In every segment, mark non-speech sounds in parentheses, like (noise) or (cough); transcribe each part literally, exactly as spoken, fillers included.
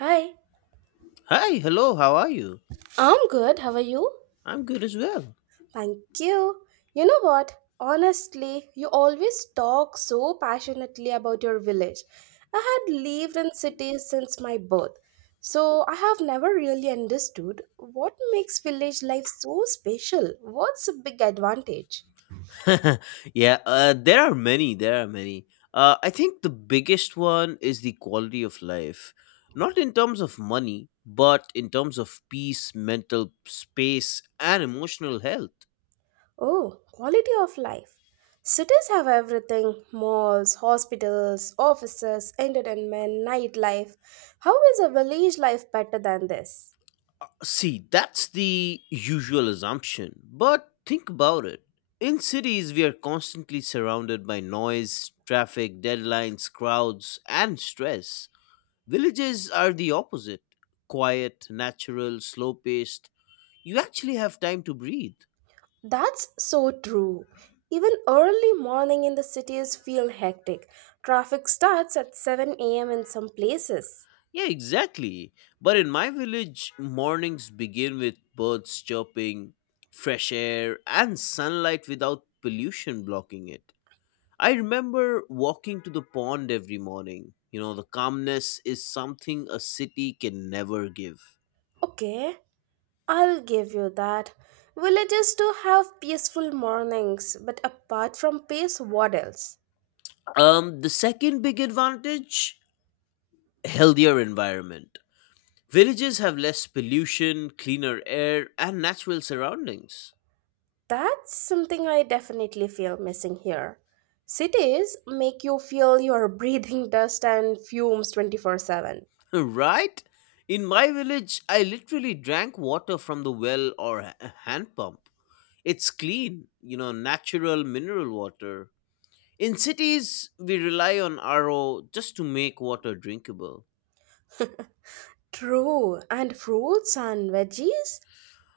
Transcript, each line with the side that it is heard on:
right: Hi,
left: Hi, hello, how are you?
right: I'm good. How are you?
left: I'm good as well.
right: Thank you. You know what? Honestly, you always talk so passionately about your village. I had lived in cities since my birth, so I have never really understood what makes village life so special. What's a big advantage?
left: (laughs) yeah, uh, there are many, there are many. Uh, I think the biggest one is the quality of life. Not in terms of money, but in terms of peace, mental space, and emotional health.
right: Oh, quality of life. Cities have everything malls, hospitals, offices, entertainment, nightlife. How is a village life better than this?
left: See, that's the usual assumption, but think about it. In cities, we are constantly surrounded by noise, traffic, deadlines, crowds, and stress. Villages are the opposite: quiet, natural, slow paced. You actually have time to breathe.
right: That's so true. Even early morning in the cities feel hectic. Traffic starts at seven a m in some places.
left: Yeah, exactly. But in my village, mornings begin with birds chirping, fresh air, and sunlight without pollution blocking it. I remember walking to the pond every morning. You know, the calmness is something a city can never give.
right: Okay, I'll give you that. Villages do have peaceful mornings, but apart from peace, what else?
left: Um, the second big advantage: healthier environment. Villages have less pollution, cleaner air, and natural surroundings.
right: That's something I definitely feel missing here. Cities make you feel you're breathing dust and fumes twenty-four seven.
left: (laughs) Right? In my village, I literally drank water from the well or a hand pump. It's clean, you know, natural mineral water. In cities, we rely on R O just to make water drinkable.
right: True, and fruits and veggies?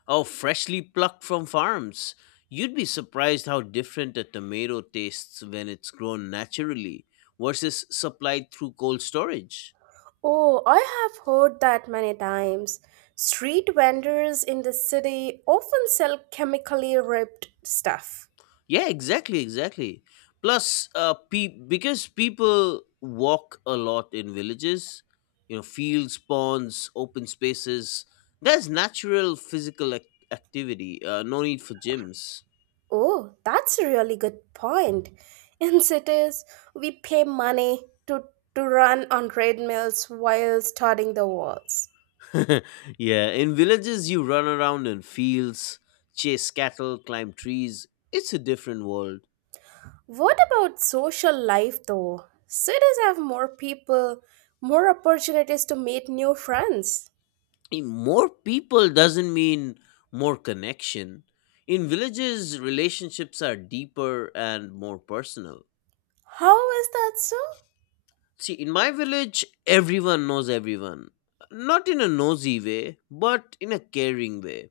left: Or freshly plucked from farms. You'd be surprised how different a tomato tastes when it's grown naturally versus supplied through cold storage.
right: Oh, I have heard that many times. Street vendors in the city often sell chemically ripped stuff.
left: Yeah, exactly, exactly. Plus, uh, pe- because people walk a lot in villages, you know, fields, ponds, open spaces, there's natural physical ac- activity, uh, no need for gyms.
right: Oh, that's a really good point. (laughs) In cities, we pay money to, to run on treadmills while studying the walls.
left: (laughs) Yeah, in villages, you run around in fields, chase cattle, climb trees. It's a different world.
right: What about social life though? Cities have more people, more opportunities to meet new friends.
left: In more people doesn't mean more connection. In villages, relationships are deeper and more personal.
right: How is that so?
left: See, in my village, everyone knows everyone. Not in a nosy way, but in a caring way.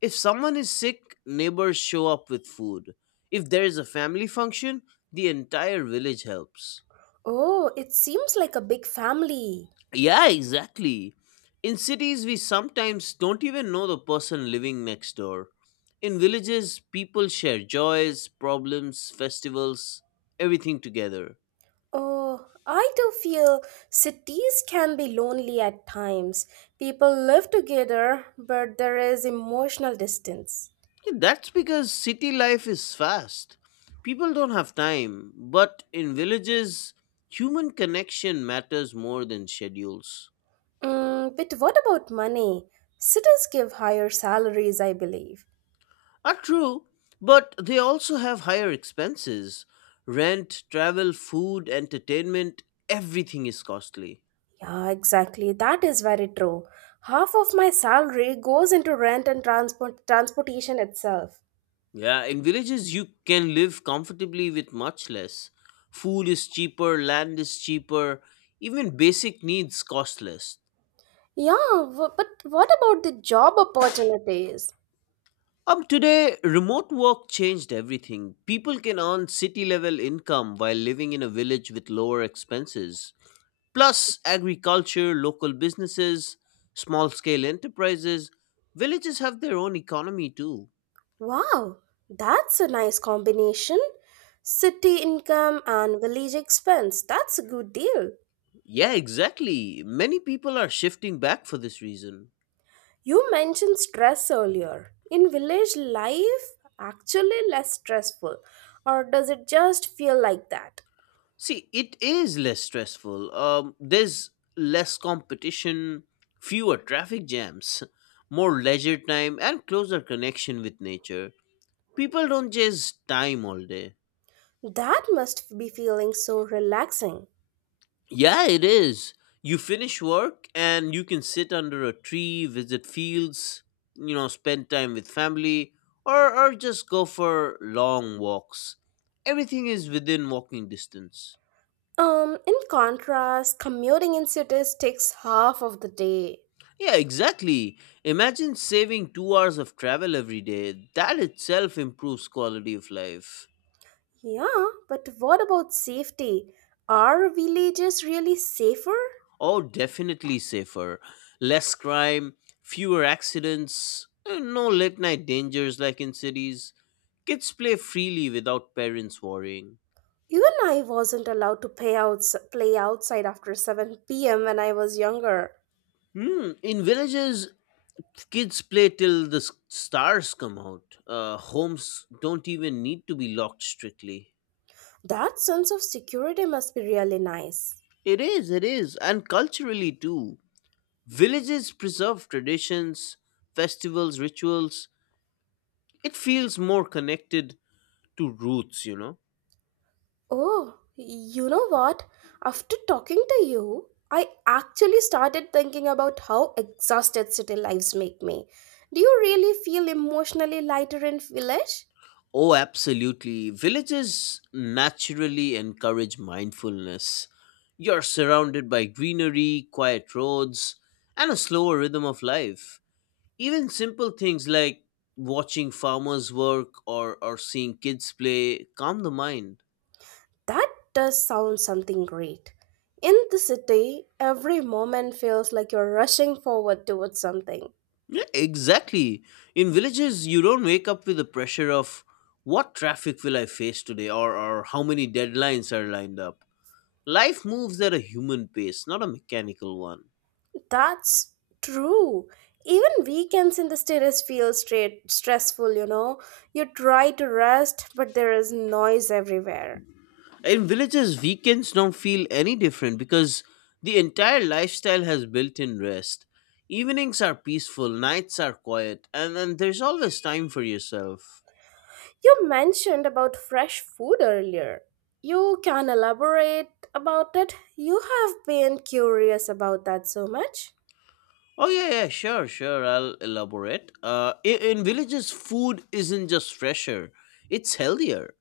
left: If someone is sick, neighbors show up with food. If there is a family function, the entire village helps.
right: Oh, it seems like a big family.
left: Yeah, exactly. In cities, we sometimes don't even know the person living next door. In villages, people share joys, problems, festivals, everything together.
right: Oh, I do feel cities can be lonely at times. People live together, but there is emotional distance.
left: Yeah, that's because city life is fast. People don't have time, but in villages, human connection matters more than schedules.
right: Mm, but what about money? Cities give higher salaries, I believe.
left: Are true, but they also have higher expenses. Rent, travel, food, entertainment, everything is costly.
right: Yeah, exactly. That is very true. Half of my salary goes into rent and transport transportation itself.
left: Yeah, in villages, you can live comfortably with much less. Food is cheaper, land is cheaper, even basic needs cost less.
right: Yeah, w- but what about the job opportunities?
left: Um, today, remote work changed everything. People can earn city level income while living in a village with lower expenses. Plus, agriculture, local businesses, small scale enterprises, villages have their own economy too.
right: Wow, that's a nice combination. City income and village expense. That's a good deal.
left: Yeah, exactly. Many people are shifting back for this reason.
right: You mentioned stress earlier. In village life, actually less stressful, or does it just feel like that?
left: See, it is less stressful. Um, there's less competition, fewer traffic jams, (laughs) more leisure time, and closer connection with nature. People don't chase time all day.
right: That must be feeling so relaxing.
left: Yeah, it is. You finish work and you can sit under a tree, visit fields, you know, spend time with family, or, or just go for long walks. Everything is within walking distance.
right: Um, in contrast, commuting in cities takes half of the day.
left: Yeah, exactly. Imagine saving two hours of travel every day. That itself improves quality of life.
right: Yeah, but what about safety? Are villages really safer?
left: Oh, definitely safer. Less crime, fewer accidents, and no late night dangers like in cities. Kids play freely without parents worrying.
right: Even I wasn't allowed to play, outs play outside after seven p m when I was younger.
left: Hmm, in villages, kids play till the s- stars come out. Uh, homes don't even need to be locked strictly.
right: That sense of security must be really nice.
left: It is, it is, and culturally too. Villages preserve traditions, festivals, rituals. It feels more connected to roots, you know.
right: Oh, you know what? After talking to you, I actually started thinking about how exhausted city lives make me. Do you really feel emotionally lighter in village?
left: Oh, absolutely. Villages naturally encourage mindfulness. You're surrounded by greenery, quiet roads, and a slower rhythm of life. Even simple things like watching farmers work or, or seeing kids play calm the mind.
right: That does sound something great. In the city, every moment feels like you're rushing forward towards something.
left: Yeah, exactly. In villages, you don't wake up with the pressure of what traffic will I face today or, or how many deadlines are lined up. Life moves at a human pace, not a mechanical one.
right: That's true. Even weekends in the status feel straight stressful, you know. You try to rest, but there is noise everywhere.
left: In villages, weekends don't feel any different because the entire lifestyle has built in rest. Evenings are peaceful, nights are quiet, and then there's always time for yourself.
right: You mentioned about fresh food earlier. You can elaborate about it. You have been curious about that so much.
left: Oh, yeah, yeah, sure, sure, I'll elaborate. Uh, i- in villages, food isn't just fresher, it's healthier.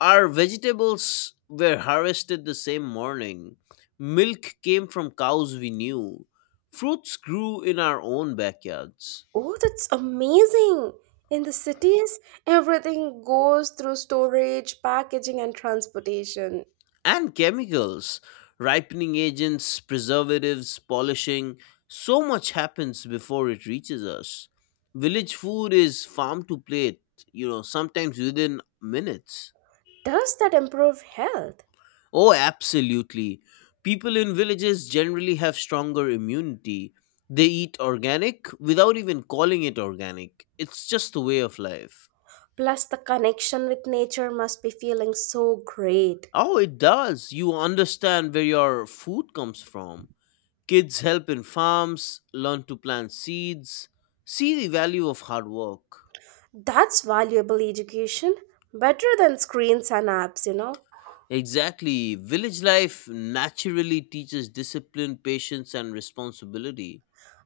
left: Our vegetables were harvested the same morning, milk came from cows we knew, fruits grew in our own backyards.
right: Oh, that's amazing. In the cities, everything goes through storage, packaging, and transportation.
left: And chemicals, ripening agents, preservatives, polishing. So much happens before it reaches us. Village food is farm to plate, you know, sometimes within minutes.
right: Does that improve health?
left: Oh, absolutely. People in villages generally have stronger immunity. They eat organic without even calling it organic. It's just a way of life.
right: Plus, the connection with nature must be feeling so great.
left: Oh, it does. You understand where your food comes from. Kids help in farms, learn to plant seeds, see the value of hard work.
right: That's valuable education, better than screens and apps, you know.
left: Exactly. Village life naturally teaches discipline, patience, and responsibility.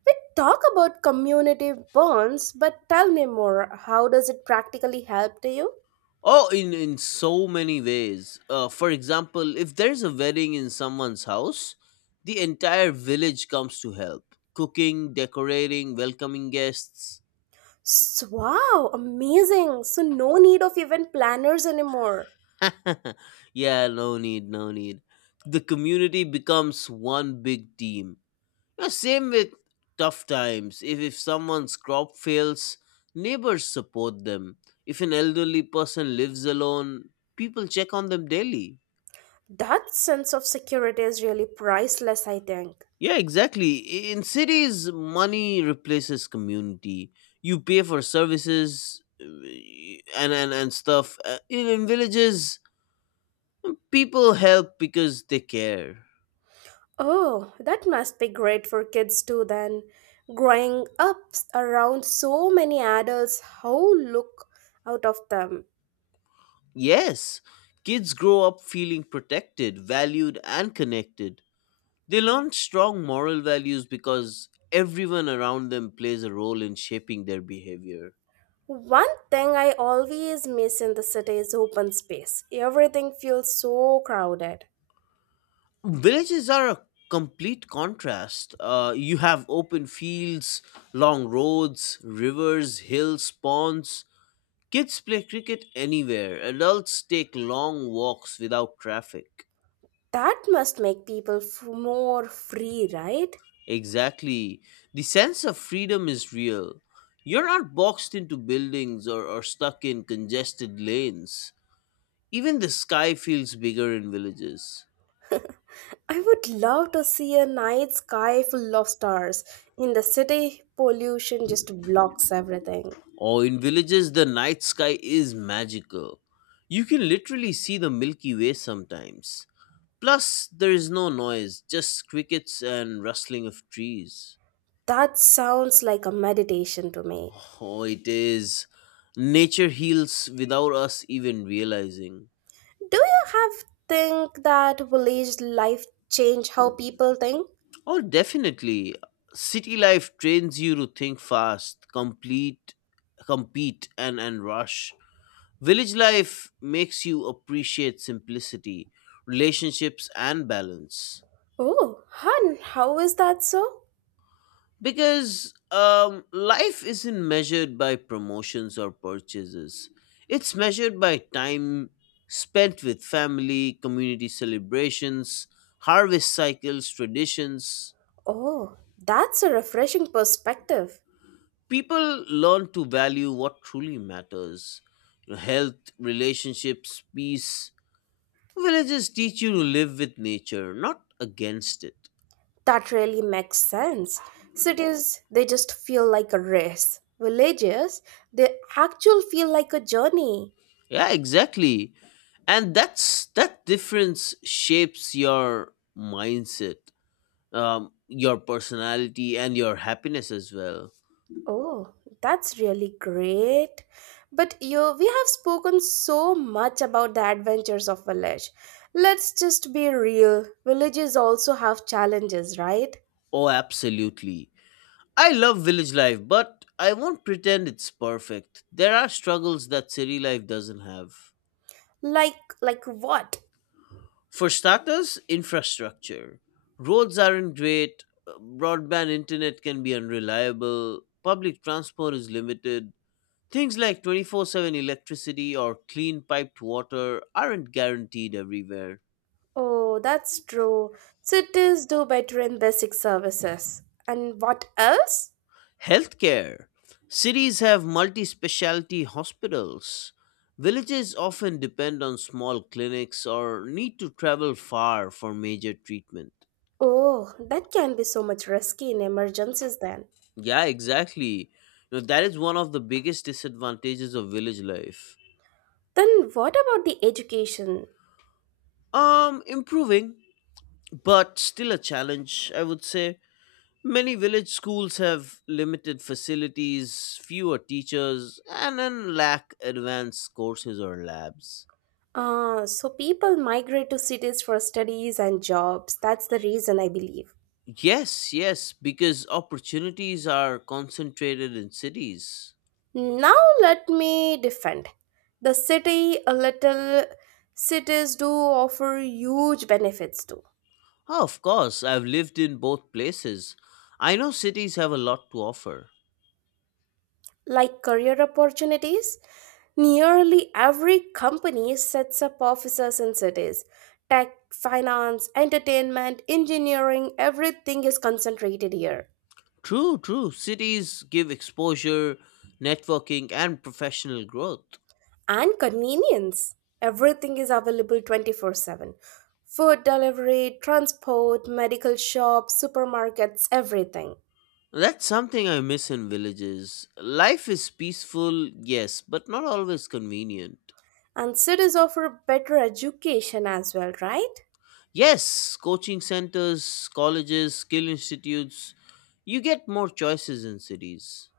right: We talk about community bonds, but tell me more. How does it practically help to you?
left: Oh, in, in so many ways. Uh, for example, if there's a wedding in someone's house, the entire village comes to help cooking, decorating, welcoming guests.
right: S- Wow, amazing. So, no need of even planners anymore.
left: (laughs) Yeah, no need, no need. The community becomes one big team. Yeah, same with tough times. If, if someone's crop fails, neighbors support them. If an elderly person lives alone, people check on them daily.
right: That sense of security is really priceless, I think.
left: Yeah, exactly. I- In cities, money replaces community. You pay for services uh, and, and, and stuff. Uh, In, in villages, people help because they care.
right: Oh, that must be great for kids too then. Growing up around so many adults who look out of them.
left: Yes, kids grow up feeling protected, valued, and connected. They learn strong moral values because everyone around them plays a role in shaping their behavior.
right: One thing I always miss in the city is open space. Everything feels so crowded.
left: Villages are a complete contrast. Uh, you have open fields, long roads, rivers, hills, ponds. Kids play cricket anywhere. Adults take long walks without traffic.
right: That must make people f- more free, right?
left: Exactly. The sense of freedom is real. You're not boxed into buildings or, or stuck in congested lanes. Even the sky feels bigger in villages.
right: I would love to see a night sky full of stars. In the city, pollution just blocks everything.
left: Or in villages, the night sky is magical. You can literally see the Milky Way sometimes. Plus, there is no noise, just crickets and rustling of trees.
right: That sounds like a meditation to me.
left: Oh, it is. Nature heals without us even realizing.
right: Do you have think that village life change how people think?
left: Oh, definitely. City life trains you to think fast, complete, compete, and, and rush. Village life makes you appreciate simplicity, relationships, and balance.
right: Oh, hun, how is that so?
left: Because um, life isn't measured by promotions or purchases, it's measured by time spent with family, community celebrations, harvest cycles, traditions.
right: Oh, that's a refreshing perspective.
left: People learn to value what truly matters, you know, health, relationships, peace. Villages teach you to live with nature, not against it.
right: That really makes sense. Cities, they just feel like a race. Villages, they actually feel like a journey.
left: Yeah, exactly. And that's that difference shapes your mindset, um, your personality, and your happiness as well.
right: Oh, that's really great. But you we have spoken so much about the adventures of village. Let's just be real. Villages also have challenges, right?
left: Oh, absolutely. I love village life, but I won't pretend it's perfect. There are struggles that city life doesn't have.
right: Like like what?
left: For starters, infrastructure. Roads aren't great, broadband internet can be unreliable, public transport is limited, things like twenty-four seven electricity or clean piped water aren't guaranteed everywhere.
right: Oh, that's true. Cities do better in basic services. And what else?
left: Healthcare. Cities have multi specialty hospitals. Villages often depend on small clinics or need to travel far for major treatment.
right: Oh, that can be so much risky in emergencies then.
left: Yeah, exactly. You know, that is one of the biggest disadvantages of village life.
right: Then what about the education?
left: Um, improving, but still a challenge, I would say. Many village schools have limited facilities, fewer teachers, and then lack advanced courses or labs.
right: Ah, so people migrate to cities for studies and jobs. That's the reason I believe.
left: Yes, yes, because opportunities are concentrated in cities.
right: Now let me defend. The city, a little cities do offer huge benefits too,
left: Oh, of course, I've lived in both places. I know cities have a lot to offer.
right: like career opportunities. Nearly every company sets up offices in cities. Tech, finance, entertainment, engineering, everything is concentrated here.
left: True, true. Cities give exposure, networking, and professional growth.
right: And convenience. Everything is available twenty-four seven. Food delivery, transport, medical shops, supermarkets, everything.
left: That's something I miss in villages. Life is peaceful, yes, but not always convenient.
right: And cities offer better education as well, right?
left: Yes, coaching centers, colleges, skill institutes, you get more choices in cities.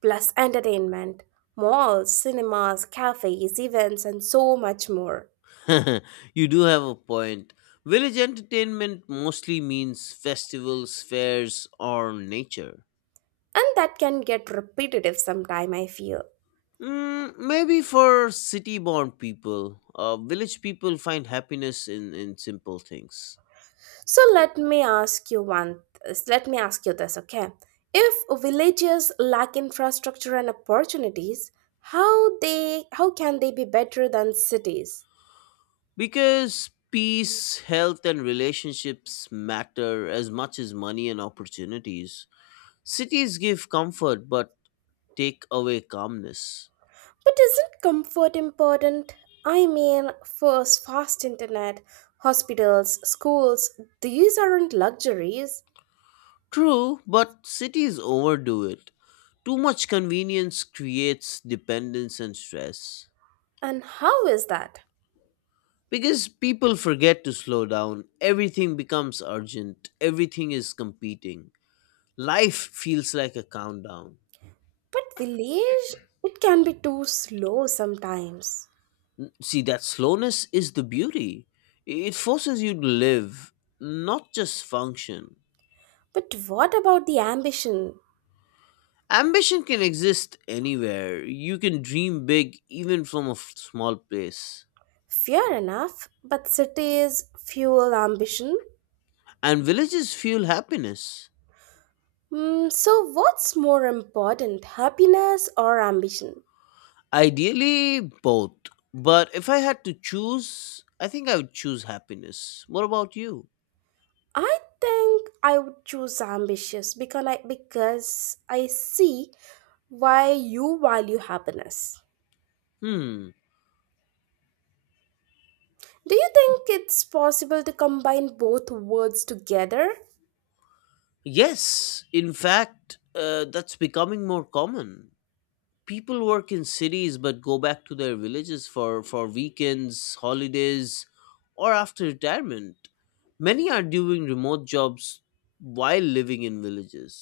right: Plus entertainment, malls, cinemas, cafes, events, and so much more.
left: (laughs) You do have a point. Village entertainment mostly means festivals, fairs, or nature.
right: And that can get repetitive sometime, I feel.
left: Mm, maybe for city born people, uh, village people find happiness in, in simple things.
right: So let me ask you one. Let me ask you this, okay? If villages lack infrastructure and opportunities, how they how can they be better than cities?
left: Because peace, health, and relationships matter as much as money and opportunities. Cities give comfort but take away calmness.
right: But isn't comfort important? I mean, first fast internet, hospitals, schools, these aren't luxuries.
left: True, but cities overdo it. Too much convenience creates dependence and stress.
right: And how is that?
left: Because people forget to slow down, everything becomes urgent, everything is competing. Life feels like a countdown.
right: But village, it can be too slow sometimes.
left: See, that slowness is the beauty. It forces you to live, not just function.
right: But what about the ambition?
left: Ambition can exist anywhere. You can dream big even from a f- small place.
right: Fair enough, but cities fuel ambition.
left: And villages fuel happiness.
right: Mm, so, what's more important, happiness or ambition?
left: Ideally, both. But if I had to choose, I think I would choose happiness. What about you?
right: I think I would choose ambitious because I, because I see why you value happiness.
left: Hmm.
right: Do you think it's possible to combine both words together?
left: Yes, in fact, uh, that's becoming more common. People work in cities but go back to their villages for, for weekends, holidays, or after retirement. Many are doing remote jobs while living in villages.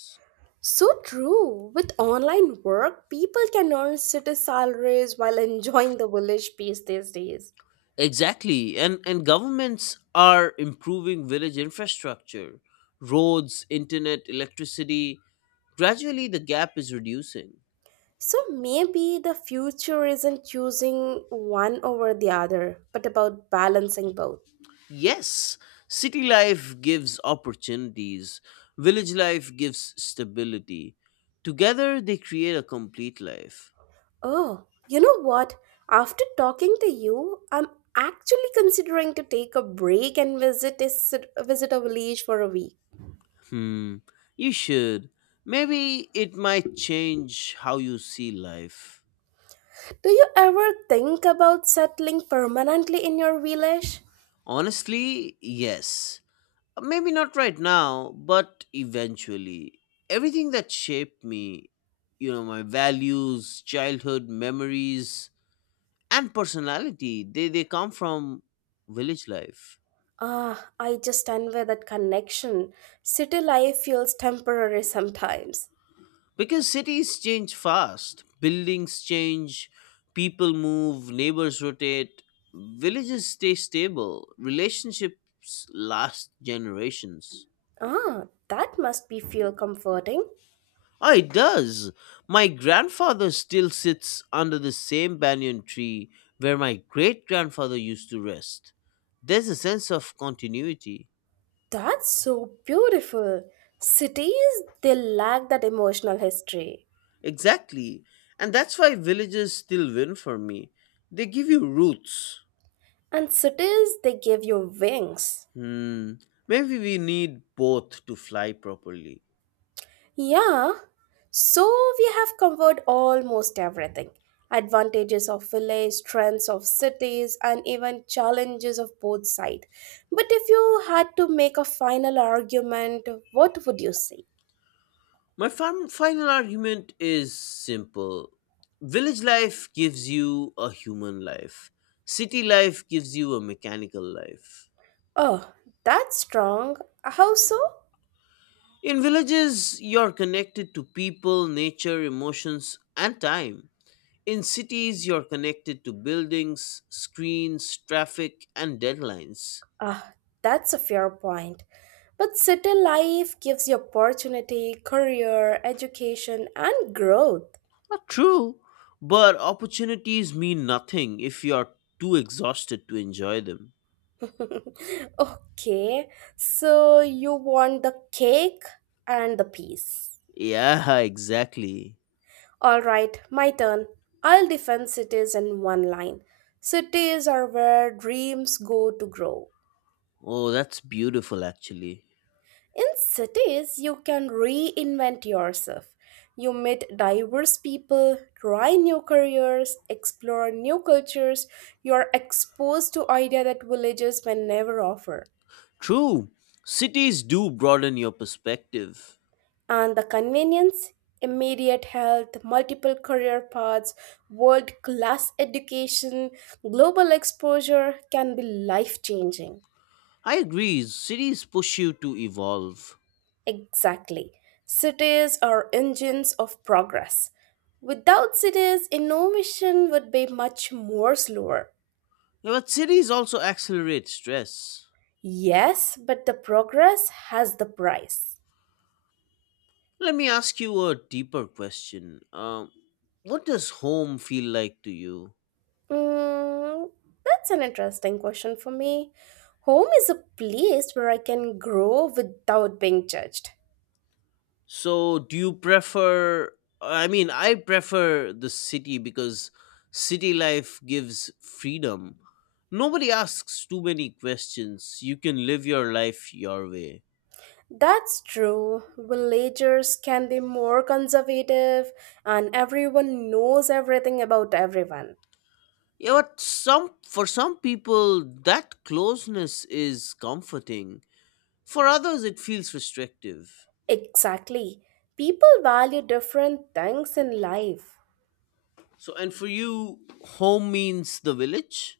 right: So true. With online work, people can earn city salaries while enjoying the village peace these days.
left: Exactly, and, and governments are improving village infrastructure, roads, internet, electricity. Gradually, the gap is reducing.
right: So maybe the future isn't choosing one over the other, but about balancing both.
left: Yes, city life gives opportunities, village life gives stability. Together, they create a complete life.
right: Oh, you know what? After talking to you, I'm actually considering to take a break and visit a, sit- visit a village for a week.
left: Hmm, you should. Maybe it might change how you see life.
right: Do you ever think about settling permanently in your village?
left: Honestly, yes. Maybe not right now, but eventually. Everything that shaped me, you know, my values, childhood memories, and personality, they, they come from village life.
right: Ah, I just envy that connection. City life feels temporary sometimes.
left: Because cities change fast, buildings change, people move, neighbors rotate, villages stay stable, relationships last generations.
right: Ah, that must be feel comforting.
left: Oh, it does! My grandfather still sits under the same banyan tree where my great grandfather used to rest. There's a sense of continuity.
right: That's so beautiful. Cities, they lack that emotional history.
left: Exactly. And that's why villages still win for me. They give you roots.
right: And cities, they give you wings.
left: Hmm. Maybe we need both to fly properly.
right: Yeah. So we have covered almost everything advantages of village, strengths of cities, and even challenges of both sides. But if you had to make a final argument, what would you say?
left: My fam- final argument is simple. Village life gives you a human life. City life gives you a mechanical life.
right: Oh, that's strong. How so?
left: In villages, you're connected to people, nature, emotions, and time. In cities, you're connected to buildings, screens, traffic, and deadlines.
right: Ah, that's a fair point. But city life gives you opportunity, career, education, and growth.
left: Not true, but opportunities mean nothing if you are too exhausted to enjoy them.
right: (laughs) Okay, so you want the cake and the peace.
left: Yeah, (laughs) exactly.
right: All right, my turn. I'll defend cities in one line. Cities are where dreams go to grow.
left: Oh, that's beautiful, actually.
right: In cities, you can reinvent yourself. You meet diverse people, try new careers, explore new cultures. You are exposed to ideas that villages may never offer.
left: True, cities do broaden your perspective.
right: And the convenience, immediate health, multiple career paths, world class education, global exposure can be life changing.
left: I agree, cities push you to evolve.
right: Exactly. Cities are engines of progress. Without cities, innovation would be much more slower.
left: Yeah, but cities also accelerate stress.
right: Yes, but the progress has the price.
left: Let me ask you a deeper question. Um, What does home feel like to you?
right: Mm, that's an interesting question for me. Home is a place where I can grow without being judged.
left: So, do you prefer? I mean, I prefer the city because city life gives freedom. Nobody asks too many questions. You can live your life your way.
right: That's true. Villagers can be more conservative, and everyone knows everything about everyone.
left: Yeah, but some for some people that closeness is comforting. For others it feels restrictive.
right: Exactly. People value different things in life.
left: So and for you home means the village?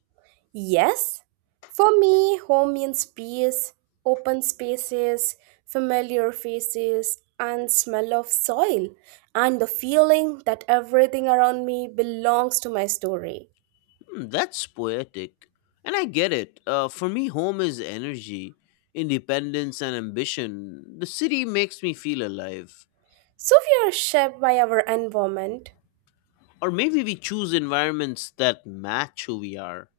right: Yes, for me, home means peace, open spaces, familiar faces, and smell of soil, and the feeling that everything around me belongs to my story.
left: Hmm, that's poetic. And I get it. Uh, for me, home is energy, independence, and ambition. The city makes me feel alive.
right: So we are shaped by our environment.
left: Or maybe we choose environments that match who we are.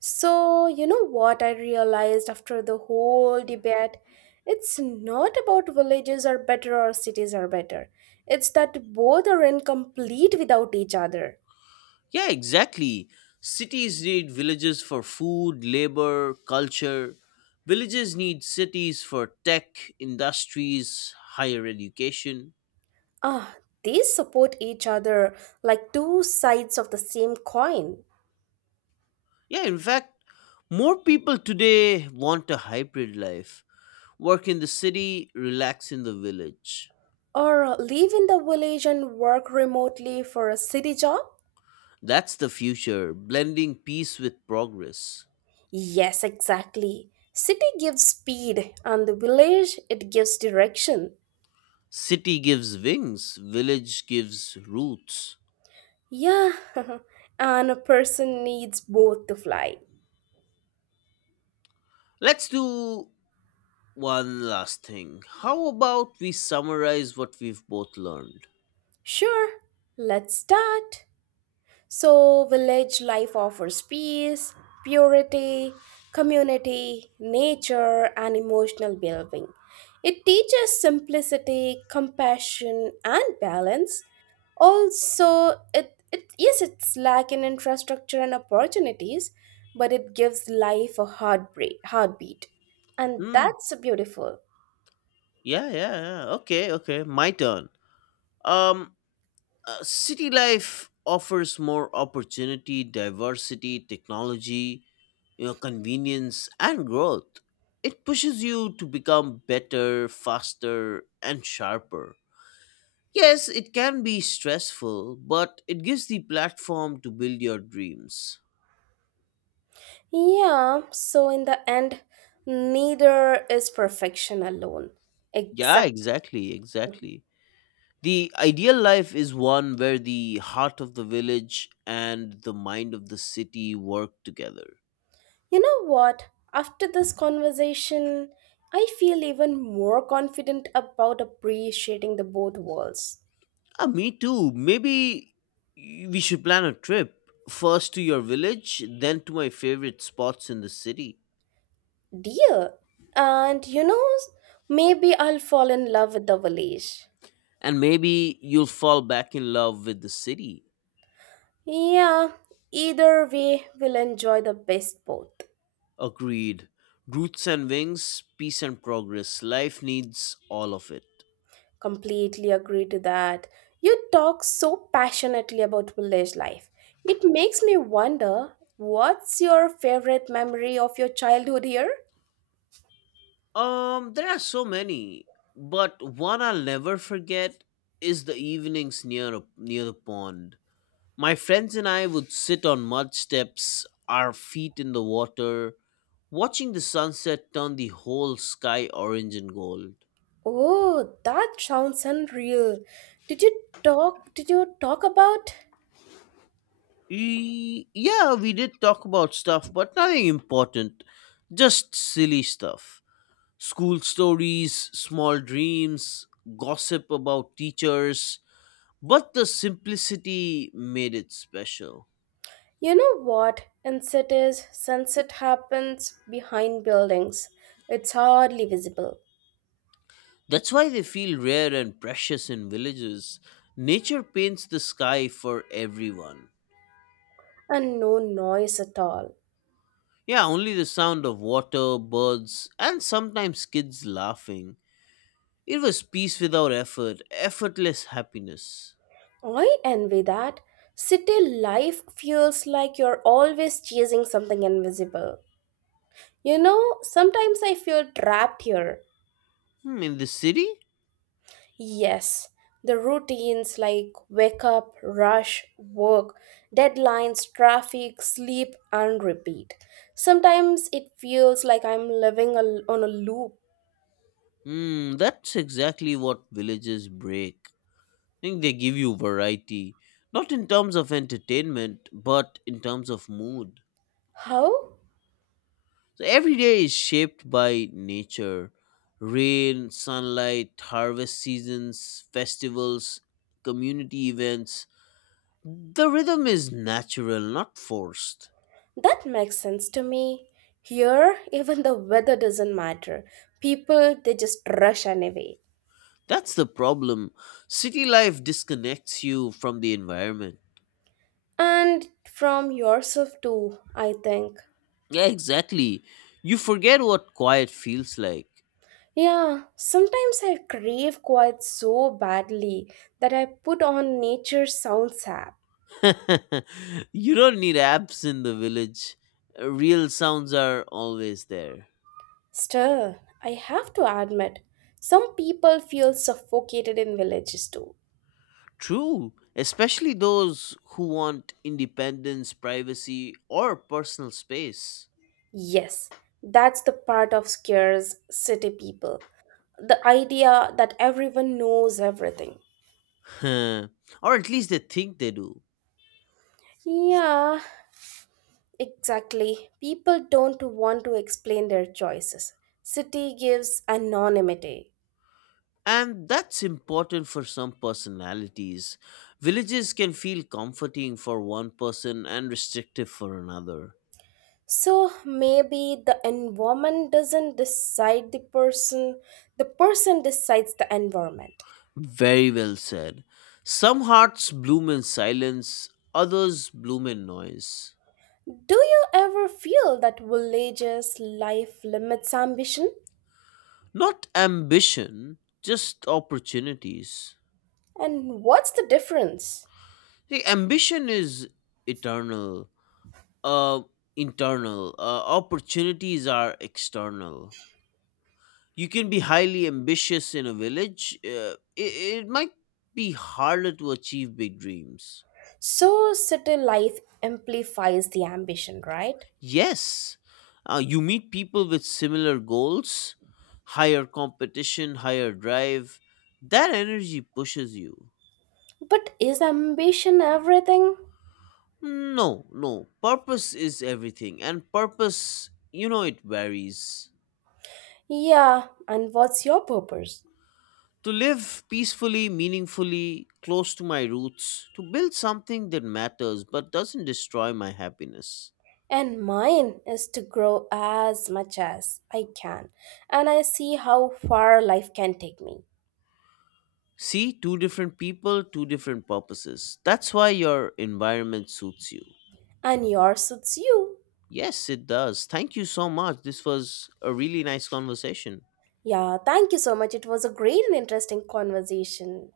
right: So, you know what I realized after the whole debate? It's not about villages are better or cities are better. It's that both are incomplete without each other.
left: Yeah, exactly. Cities need villages for food, labor, culture. Villages need cities for tech, industries, higher education.
right: Ah, they support each other like two sides of the same coin.
left: Yeah, in fact, more people today want a hybrid life work in the city, relax in the village.
right: Or live in the village and work remotely for a city job?
left: That's the future, blending peace with progress.
right: Yes, exactly. City gives speed and the village it gives direction.
left: City gives wings, village gives roots.
right: Yeah, (laughs) and a person needs both to fly.
left: Let's do one last thing. How about we summarize what we've both learned?
right: Sure, let's start. So, village life offers peace, purity, community, nature, and emotional well being. It teaches simplicity, compassion, and balance. Also, it, it yes, it's lacking infrastructure and opportunities, but it gives life a heartbreak, heartbeat, and
left: Hmm.
right: that's beautiful.
left: Yeah, yeah, yeah. Okay, okay. My turn. Um, Uh, city life offers more opportunity, diversity, technology, you know, convenience, and growth. It pushes you to become better, faster, and sharper. Yes, it can be stressful, but it gives the platform to build your dreams.
right: Yeah, so in the end, neither is perfection alone.
left: Yeah,
right: Exact.
left: exactly, exactly. The ideal life is one where the heart of the village and the mind of the city work together.
right: You know what? After this conversation, I feel even more confident about appreciating the both worlds.
left: Uh, me too. Maybe we should plan a trip. First to your village, then to my favorite spots in the city.
right: Dear, and you know, maybe I'll fall in love with the village.
left: And maybe you'll fall back in love with the city.
right: Yeah, either way, we'll enjoy the best both.
left: Agreed. Roots and wings, peace and progress. Life needs all of it.
right: Completely agree to that. You talk so passionately about village life. It makes me wonder what's your favorite memory of your childhood here?
left: Um, there are so many, but one I'll never forget is the evenings near a, near the pond. My friends and I would sit on mud steps, our feet in the water, watching the sunset turn the whole sky orange and gold.
right: Oh, that sounds unreal. Did you talk did you talk about
left: E- yeah, we did talk about stuff, but nothing important. Just silly stuff. School stories, small dreams, gossip about teachers. But the simplicity made it special.
right: you know what? In cities, sunset happens behind buildings. It's hardly visible.
left: That's why they feel rare and precious in villages. Nature paints the sky for everyone.
right: And no noise at all.
left: Yeah, only the sound of water, birds, and sometimes kids laughing. It was peace without effort, effortless happiness.
right: I envy that. City life feels like you're always chasing something invisible. You know, sometimes I feel trapped here.
left: Hmm, in the city?
right: Yes, the routines like wake up, rush, work, deadlines, traffic, sleep, and repeat. Sometimes it feels like I'm living a- on a loop.
left: Hmm, that's exactly what villages break. I think they give you variety, not in terms of entertainment, but in terms of mood.
right: How?
left: So every day is shaped by nature rain, sunlight, harvest seasons, festivals, community events. The rhythm is natural, not forced.
right: That makes sense to me. Here, even the weather doesn't matter. People, they just rush anyway.
left: That's the problem. City life disconnects you from the environment.
right: And from yourself too, I think.
left: Yeah, exactly. You forget what quiet feels like.
right: Yeah, sometimes I crave quiet so badly that I put on nature sounds app.
left: (laughs) You don't need apps in the village. Real sounds are always there.
right: Still, I have to admit, some people feel suffocated in villages too.
left: True, especially those who want independence, privacy, or personal space.
right: Yes, that's the part of scares city people. The idea that everyone knows everything.
left: (laughs) Or at least they think they do.
right: Yeah, exactly. People don't want to explain their choices. City gives anonymity.
left: And that's important for some personalities. Villages can feel comforting for one person and restrictive for another.
right: So maybe the environment doesn't decide the person, the person decides the environment.
left: Very well said. Some hearts bloom in silence, others bloom in noise.
right: Do you ever feel that villages' life limits ambition?
left: Not ambition, just opportunities.
right: And what's the difference?
left: See, ambition is eternal, uh, internal. Uh, opportunities are external. You can be highly ambitious in a village. Uh, it, it might be harder to achieve big dreams.
right: So, city life amplifies the ambition, right?
left: Yes, uh, you meet people with similar goals, higher competition, higher drive. That energy pushes you.
right: But is ambition everything?
left: No, no. Purpose is everything, and purpose, you know, it varies.
right: Yeah, and what's your purpose?
left: To live peacefully, meaningfully, close to my roots, to build something that matters but doesn't destroy my happiness.
right: And mine is to grow as much as I can. And I see how far life can take me.
left: See, two different people, two different purposes. That's why your environment suits you.
right: And yours suits you.
left: Yes, it does. Thank you so much. This was a really nice conversation.
right: Yeah, thank you so much. It was a great and interesting conversation.